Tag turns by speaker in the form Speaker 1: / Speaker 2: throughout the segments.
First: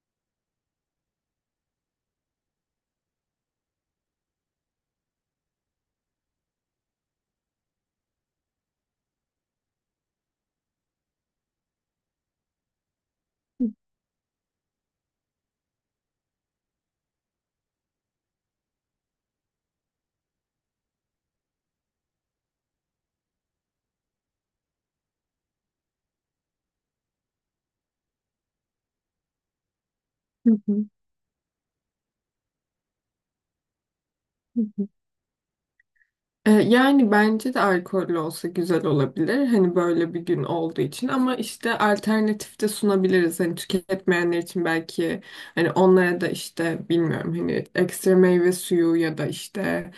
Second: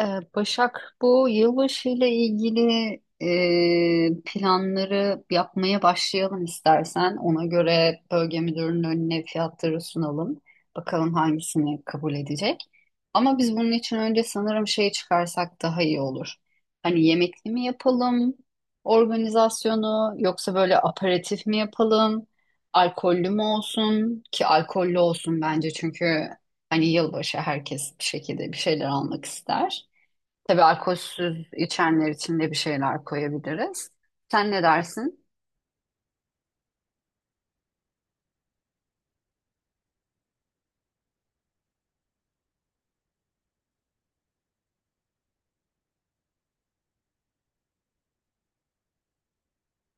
Speaker 1: Ee, Başak, bu yılbaşı ile ilgili planları yapmaya başlayalım istersen. Ona göre bölge müdürünün önüne fiyatları sunalım. Bakalım hangisini kabul edecek. Ama biz bunun için önce sanırım şey çıkarsak daha iyi olur. Hani yemekli mi yapalım organizasyonu yoksa böyle aperatif mi yapalım? Alkollü mü olsun ki alkollü olsun bence çünkü hani yılbaşı herkes bir şekilde bir şeyler almak ister.
Speaker 2: Hı
Speaker 1: Tabii
Speaker 2: hı,
Speaker 1: alkolsüz içenler için de bir şeyler koyabiliriz. Sen
Speaker 2: hı
Speaker 1: ne
Speaker 2: hı.
Speaker 1: dersin?
Speaker 2: Yani bence de alkollü olsa güzel olabilir. Hani böyle bir gün olduğu için ama işte alternatif de sunabiliriz. Hani tüketmeyenler için belki hani onlara da işte bilmiyorum hani ekstra meyve suyu ya da işte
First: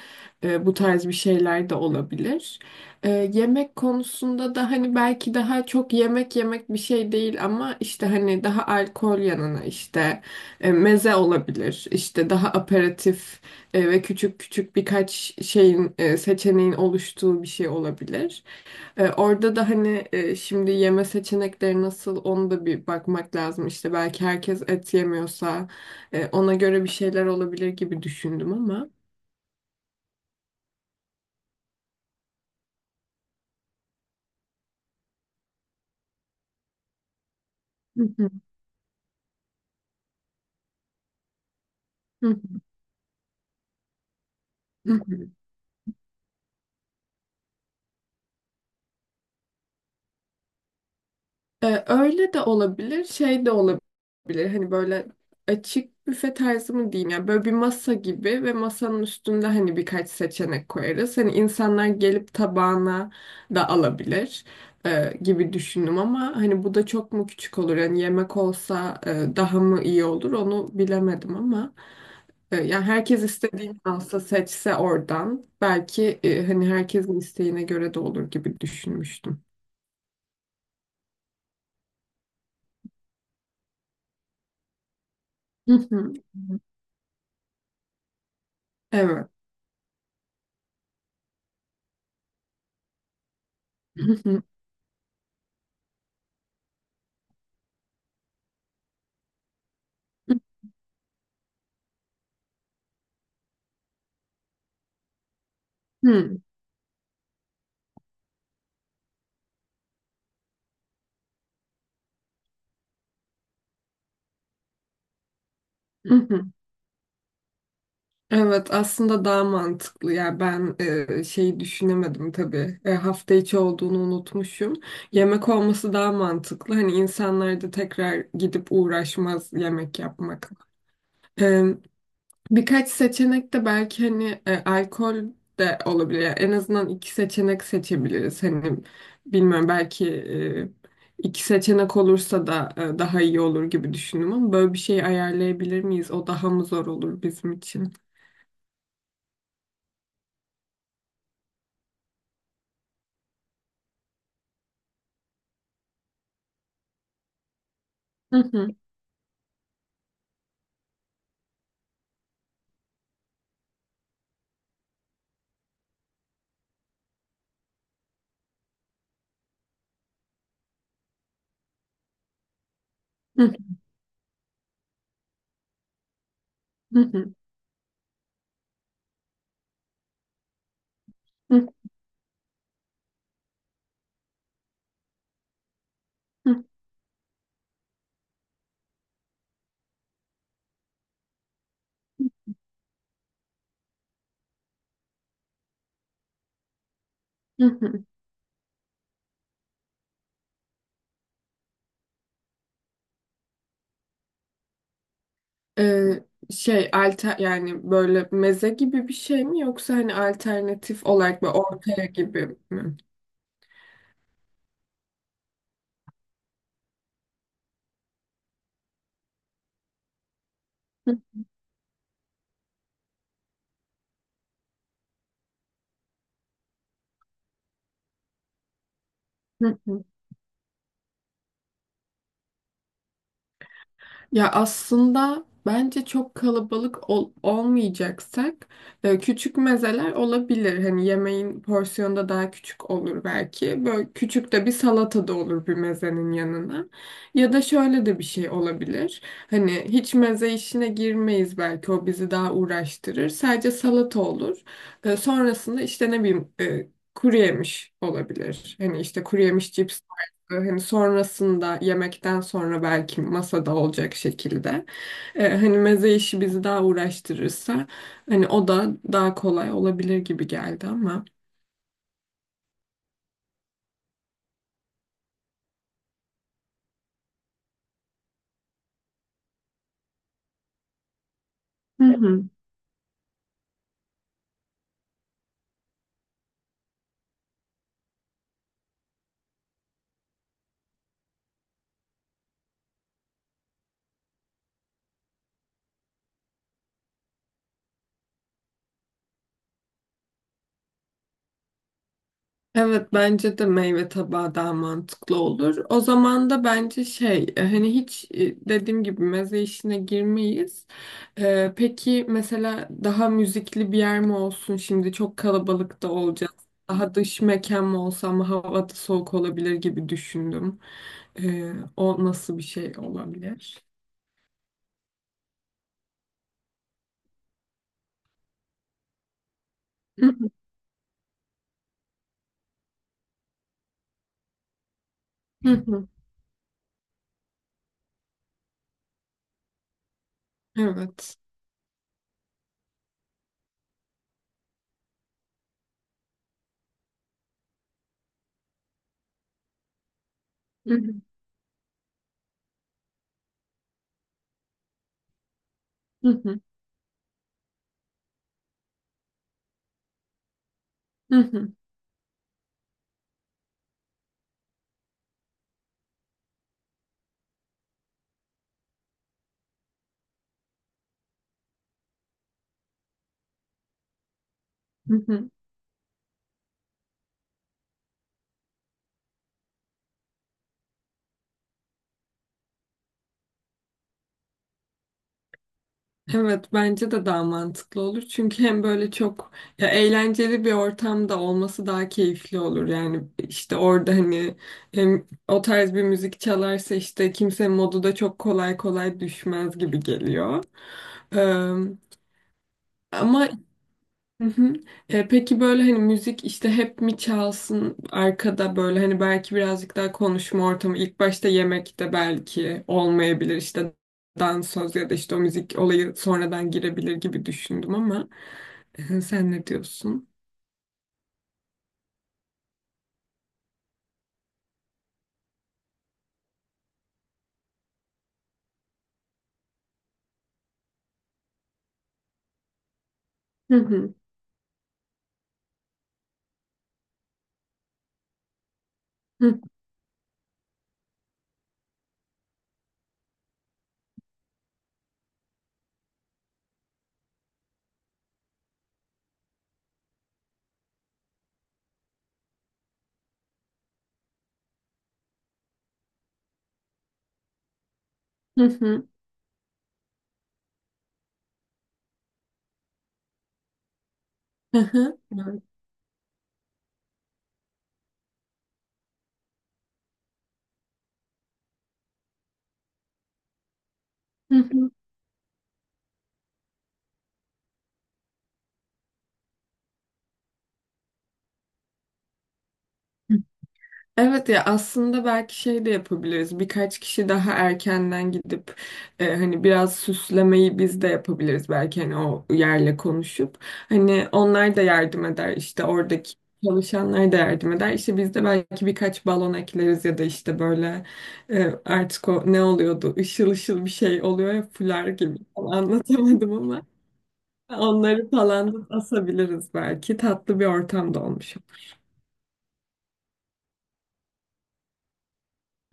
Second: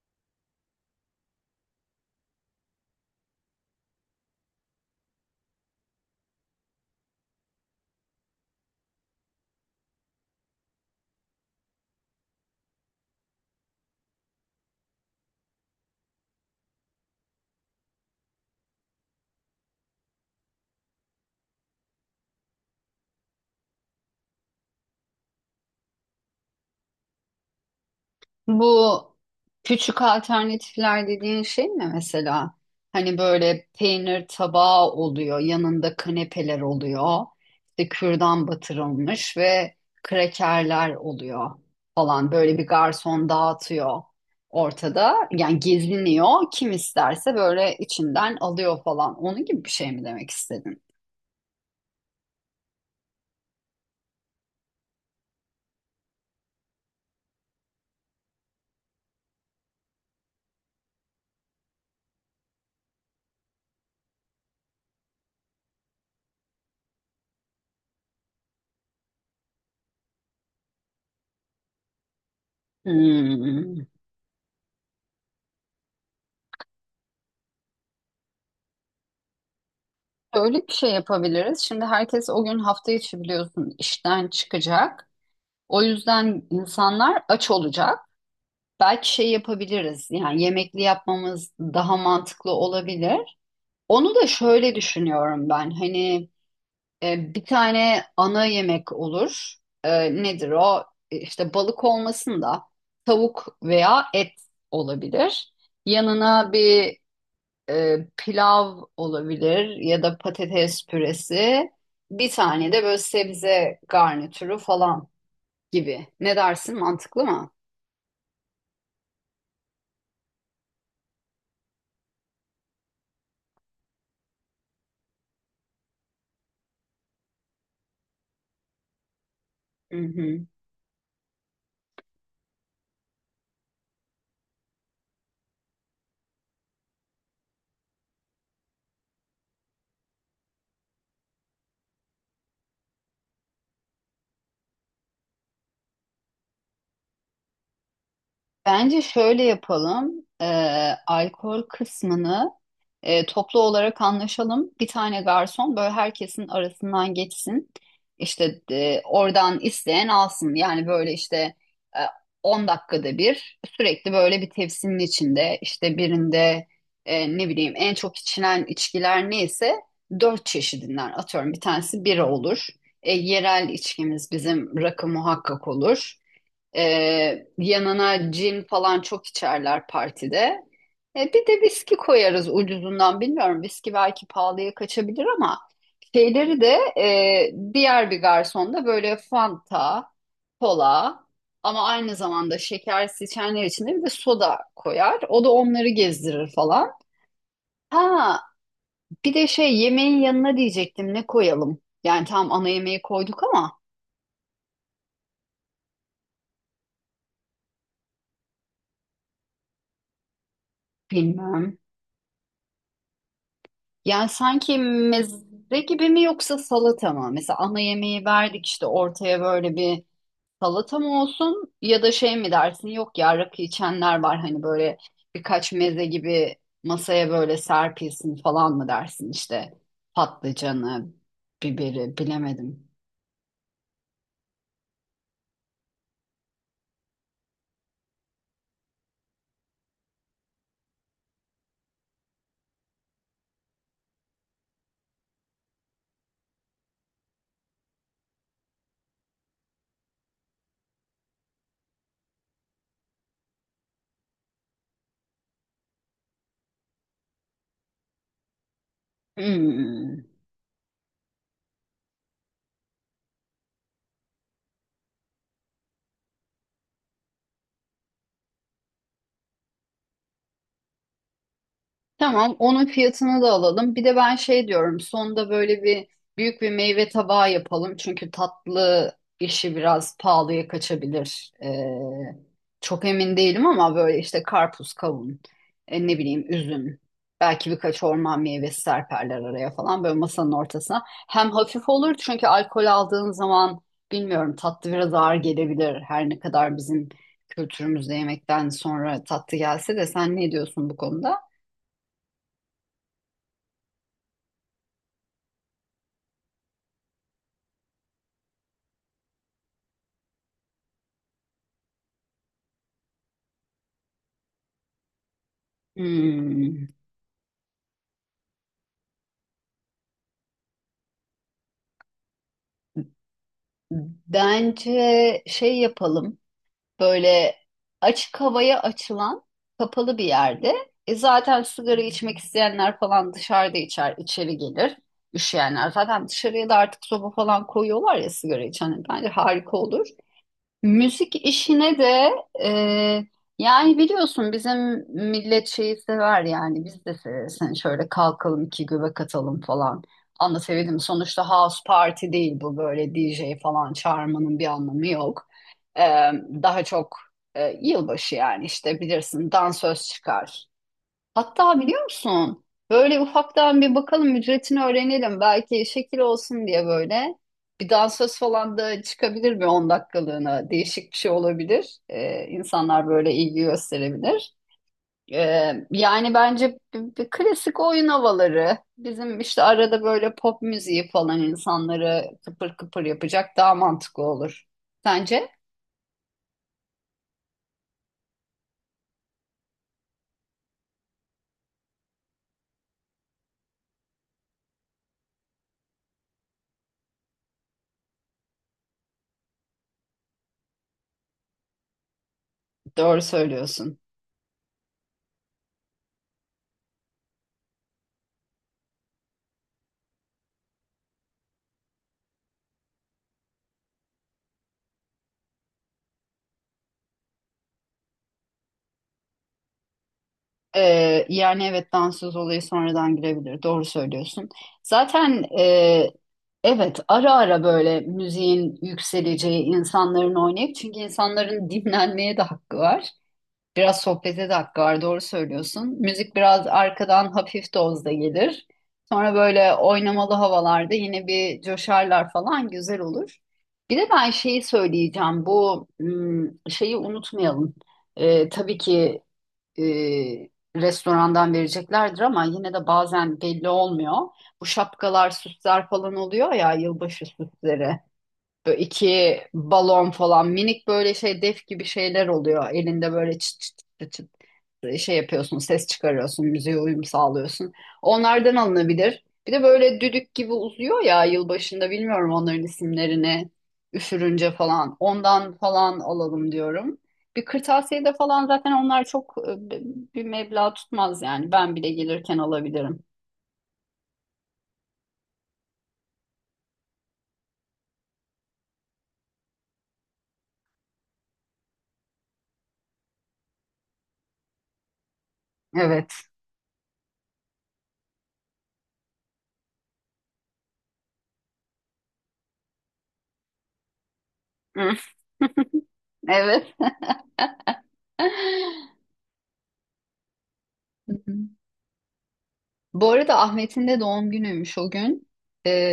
Speaker 2: bu tarz bir şeyler de olabilir. Yemek konusunda da hani belki daha çok yemek yemek bir şey değil ama işte hani daha alkol yanına işte meze olabilir. İşte daha aperatif ve küçük küçük birkaç şeyin seçeneğin oluştuğu bir şey olabilir. Orada da hani şimdi yeme seçenekleri nasıl onu da bir bakmak lazım. İşte belki herkes et yemiyorsa ona göre bir şeyler olabilir gibi düşündüm ama.
Speaker 1: Bu küçük alternatifler dediğin şey mi mesela? Hani böyle peynir tabağı oluyor, yanında kanepeler oluyor, işte
Speaker 2: Hı hı,
Speaker 1: kürdan batırılmış ve krekerler oluyor falan.
Speaker 2: hı
Speaker 1: Böyle bir garson dağıtıyor
Speaker 2: hı.
Speaker 1: ortada. Yani geziniyor. Kim isterse böyle içinden alıyor falan. Onun gibi bir şey mi demek istedin?
Speaker 2: Öyle de olabilir, şey de olabilir. Hani böyle açık büfe tarzı mı diyeyim, yani böyle bir masa gibi ve masanın üstünde hani birkaç seçenek koyarız. Hani insanlar gelip tabağına da alabilir gibi düşündüm ama hani bu da çok mu küçük olur? Yani yemek olsa daha mı iyi olur onu bilemedim ama yani herkes istediğini
Speaker 1: Hmm.
Speaker 2: alsa seçse oradan belki hani herkesin isteğine göre de olur gibi düşünmüştüm.
Speaker 1: Öyle bir şey yapabiliriz. Şimdi herkes o gün hafta içi biliyorsun işten çıkacak.
Speaker 2: Hı
Speaker 1: O
Speaker 2: hı.
Speaker 1: yüzden insanlar aç olacak. Belki
Speaker 2: Evet.
Speaker 1: şey yapabiliriz. Yani yemekli yapmamız daha mantıklı olabilir. Onu da
Speaker 2: Hı
Speaker 1: şöyle düşünüyorum ben. Hani bir tane ana yemek olur. E, nedir o? İşte balık olmasın da tavuk veya et olabilir.
Speaker 2: hı,
Speaker 1: Yanına bir pilav olabilir ya da patates püresi. Bir tane de böyle sebze garnitürü falan gibi.
Speaker 2: hı
Speaker 1: Ne
Speaker 2: hı.
Speaker 1: dersin? Mantıklı mı?
Speaker 2: Evet, aslında daha mantıklı. Yani ben şeyi düşünemedim tabii. Hafta içi olduğunu unutmuşum. Yemek olması daha mantıklı, hani insanlar da tekrar gidip uğraşmaz
Speaker 1: Hı
Speaker 2: yemek
Speaker 1: hı.
Speaker 2: yapmakla. Birkaç seçenek de belki hani alkol de olabilir. Yani en azından iki seçenek seçebiliriz. Hani bilmiyorum, belki iki seçenek olursa da daha iyi olur gibi düşündüm ama böyle bir şey ayarlayabilir miyiz? O daha mı zor olur bizim için?
Speaker 1: Bence şöyle yapalım. Alkol kısmını toplu olarak anlaşalım. Bir tane garson böyle herkesin arasından geçsin.
Speaker 2: Hı
Speaker 1: İşte
Speaker 2: hı,
Speaker 1: oradan isteyen alsın. Yani böyle işte e, 10 dakikada bir sürekli böyle bir tepsinin içinde işte birinde ne bileyim en çok içilen içkiler neyse dört çeşidinden atıyorum. Bir tanesi bira olur. E,
Speaker 2: hı
Speaker 1: yerel içkimiz bizim rakı muhakkak olur.
Speaker 2: hı,
Speaker 1: Yanına cin falan çok içerler partide. Bir de
Speaker 2: hı
Speaker 1: viski koyarız ucuzundan bilmiyorum. Viski belki pahalıya kaçabilir ama şeyleri
Speaker 2: hı,
Speaker 1: de diğer bir garsonda böyle Fanta, kola ama aynı zamanda şekersiz içenler için de bir de soda koyar. O da onları gezdirir falan.
Speaker 2: hı hı.
Speaker 1: Ha, bir de şey yemeğin yanına diyecektim ne koyalım? Yani tam ana yemeği koyduk ama
Speaker 2: Ee, şey alter, yani böyle meze gibi bir şey mi yoksa hani alternatif olarak böyle
Speaker 1: bilmem.
Speaker 2: ortaya gibi mi?
Speaker 1: Yani sanki meze gibi mi yoksa salata mı? Mesela ana yemeği verdik işte ortaya böyle bir salata mı olsun ya da şey mi dersin? Yok ya rakı içenler var hani böyle birkaç meze gibi masaya böyle serpilsin falan mı dersin işte
Speaker 2: Hı hı.
Speaker 1: patlıcanı, biberi bilemedim.
Speaker 2: Ya aslında bence çok kalabalık olmayacaksak küçük mezeler olabilir. Hani yemeğin porsiyonu da daha küçük olur belki. Böyle küçük de bir salata da olur bir mezenin yanına. Ya da şöyle de bir şey olabilir. Hani hiç meze işine girmeyiz, belki o bizi daha uğraştırır. Sadece salata olur. Sonrasında işte ne bileyim kuru yemiş olabilir. Hani işte kuru yemiş,
Speaker 1: Hmm.
Speaker 2: hani sonrasında yemekten sonra belki masada olacak şekilde. Hani meze işi bizi daha uğraştırırsa hani o da daha kolay olabilir gibi geldi ama.
Speaker 1: Tamam, onun fiyatını da alalım. Bir de ben şey diyorum, sonda böyle bir büyük bir meyve tabağı yapalım. Çünkü tatlı işi biraz pahalıya kaçabilir.
Speaker 2: Hı hı.
Speaker 1: Çok emin değilim ama böyle işte karpuz, kavun, ne bileyim üzüm. Belki birkaç orman meyvesi serperler araya falan böyle masanın ortasına. Hem hafif olur çünkü alkol aldığın zaman bilmiyorum tatlı biraz ağır gelebilir. Her ne kadar bizim kültürümüzde yemekten sonra tatlı gelse de sen ne diyorsun bu konuda?
Speaker 2: Evet, bence de meyve tabağı daha mantıklı olur. O zaman da bence şey, hani hiç, dediğim gibi meze işine girmeyiz. Peki mesela daha müzikli bir yer mi olsun? Şimdi çok kalabalık da olacağız.
Speaker 1: Hmm.
Speaker 2: Daha dış mekan mı olsa ama hava da soğuk olabilir gibi düşündüm. O nasıl bir şey olabilir?
Speaker 1: Bence şey yapalım. Böyle açık havaya açılan kapalı bir yerde. E zaten sigara içmek isteyenler falan dışarıda içer, içeri gelir. Üşüyenler zaten dışarıya da artık soba falan koyuyorlar ya sigara içen. Bence harika olur. Müzik
Speaker 2: Evet.
Speaker 1: işine de e, yani biliyorsun bizim millet şeyi sever yani biz de severiz. Hani şöyle kalkalım iki göbek atalım falan. Anlatabildim mi? Sonuçta house party değil bu böyle DJ falan çağırmanın bir anlamı yok. E, daha çok yılbaşı yani işte bilirsin dansöz çıkar. Hatta biliyor musun? Böyle ufaktan bir bakalım ücretini öğrenelim. Belki şekil olsun diye böyle. Bir dansöz falan da çıkabilir bir 10 dakikalığına. Değişik bir şey olabilir. İnsanlar böyle ilgi gösterebilir. Yani bence bir klasik oyun havaları. Bizim işte arada böyle pop müziği falan insanları kıpır kıpır yapacak daha mantıklı olur. Sence?
Speaker 2: Evet, bence de daha mantıklı olur. Çünkü hem böyle çok, ya, eğlenceli bir ortamda olması daha keyifli olur. Yani işte orada hani hem o tarz bir müzik çalarsa işte kimse modu da çok kolay kolay düşmez gibi geliyor. Ee,
Speaker 1: Doğru
Speaker 2: ama.
Speaker 1: söylüyorsun.
Speaker 2: Hı hı. Peki böyle hani müzik işte hep mi çalsın arkada, böyle hani belki birazcık daha konuşma ortamı ilk başta yemekte belki olmayabilir, işte dans söz ya da işte o müzik olayı sonradan girebilir gibi düşündüm ama sen ne diyorsun?
Speaker 1: Yani evet dansöz olayı sonradan girebilir. Doğru söylüyorsun. Zaten evet ara ara böyle müziğin yükseleceği insanların oynayıp çünkü insanların dinlenmeye de hakkı var.
Speaker 2: Hı
Speaker 1: Biraz
Speaker 2: hı.
Speaker 1: sohbete de hakkı var. Doğru söylüyorsun. Müzik biraz arkadan hafif dozda gelir. Sonra
Speaker 2: Hı hı.
Speaker 1: böyle oynamalı havalarda yine bir coşarlar falan güzel olur. Bir de ben şeyi söyleyeceğim. Şeyi unutmayalım. Tabii ki e, restorandan vereceklerdir ama yine de bazen belli olmuyor. Bu şapkalar, süsler falan oluyor ya yılbaşı süsleri.
Speaker 2: Hı
Speaker 1: Böyle
Speaker 2: hı.
Speaker 1: iki balon falan minik böyle şey def gibi şeyler oluyor. Elinde böyle çıt çıt çıt çıt
Speaker 2: Hı
Speaker 1: şey
Speaker 2: hı.
Speaker 1: yapıyorsun,
Speaker 2: Evet.
Speaker 1: ses çıkarıyorsun, müziğe uyum sağlıyorsun. Onlardan alınabilir. Bir de böyle düdük gibi uzuyor ya yılbaşında bilmiyorum onların isimlerini üfürünce
Speaker 2: Hı hı.
Speaker 1: falan. Ondan falan alalım diyorum. Bir kırtasiyede falan zaten onlar çok bir meblağ tutmaz yani. Ben bile gelirken alabilirim.
Speaker 2: Evet, ya aslında belki şey de yapabiliriz. Birkaç kişi daha erkenden gidip hani biraz süslemeyi biz de yapabiliriz belki, hani o yerle konuşup. Hani onlar da yardım eder, işte
Speaker 1: Evet.
Speaker 2: oradaki çalışanlar da yardım eder. İşte biz de belki birkaç balon ekleriz ya da işte böyle artık o ne oluyordu? Işıl ışıl bir şey oluyor ya,
Speaker 1: Hı,
Speaker 2: fular gibi. Tam anlatamadım
Speaker 1: evet.
Speaker 2: ama
Speaker 1: Hı
Speaker 2: onları falan da asabiliriz belki. Tatlı bir ortam da
Speaker 1: hı.
Speaker 2: olmuş.
Speaker 1: Bu arada Ahmet'in de doğum günüymüş o gün.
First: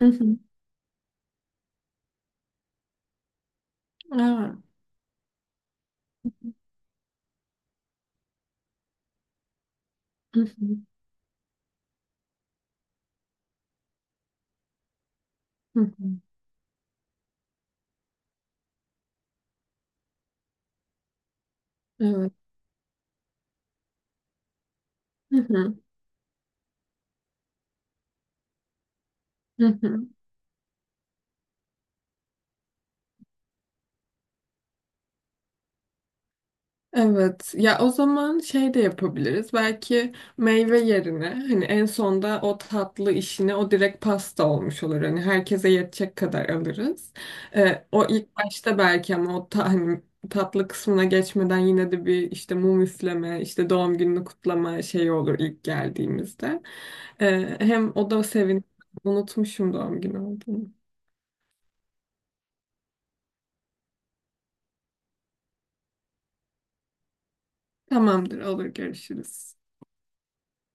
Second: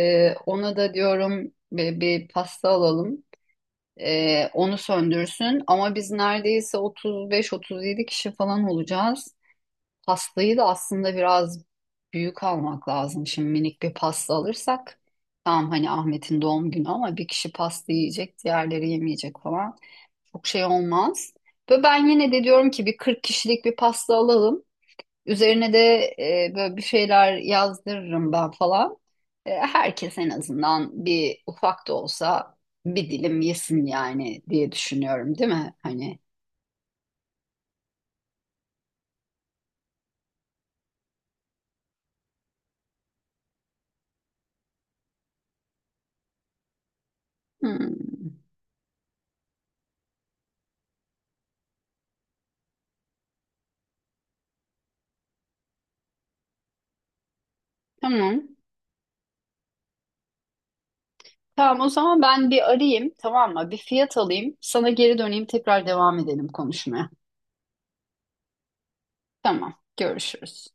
Speaker 2: Hı hı.
Speaker 1: Ona da diyorum bir pasta alalım.
Speaker 2: Evet.
Speaker 1: Onu söndürsün. Ama biz neredeyse 35-37 kişi falan olacağız.
Speaker 2: Hı
Speaker 1: Pastayı da
Speaker 2: hı.
Speaker 1: aslında biraz büyük almak lazım. Şimdi minik bir pasta alırsak tamam
Speaker 2: Hı
Speaker 1: hani
Speaker 2: hı.
Speaker 1: Ahmet'in doğum günü ama bir kişi pasta yiyecek, diğerleri yemeyecek falan. Çok şey olmaz. Ve ben yine
Speaker 2: Evet.
Speaker 1: de diyorum ki bir 40 kişilik bir pasta alalım.
Speaker 2: Hı
Speaker 1: Üzerine
Speaker 2: hı,
Speaker 1: de böyle bir şeyler yazdırırım ben falan.
Speaker 2: hı hı.
Speaker 1: Herkes en azından bir ufak da olsa bir dilim yesin yani diye düşünüyorum, değil mi?
Speaker 2: Evet. Ya o zaman şey de yapabiliriz. Belki meyve yerine hani en sonda o tatlı işine, o direkt pasta olmuş olur. Hani herkese yetecek kadar alırız. O
Speaker 1: Hmm,
Speaker 2: ilk başta belki ama o hani tatlı kısmına geçmeden yine de bir işte mum üfleme, işte doğum gününü kutlama şeyi olur ilk geldiğimizde. Hem o da
Speaker 1: tamam.
Speaker 2: unutmuşum doğum günü olduğunu.
Speaker 1: Tamam o zaman ben bir arayayım tamam mı? Bir fiyat alayım. Sana geri döneyim tekrar devam edelim konuşmaya.
Speaker 2: Tamamdır, olur, görüşürüz.
Speaker 1: Tamam görüşürüz.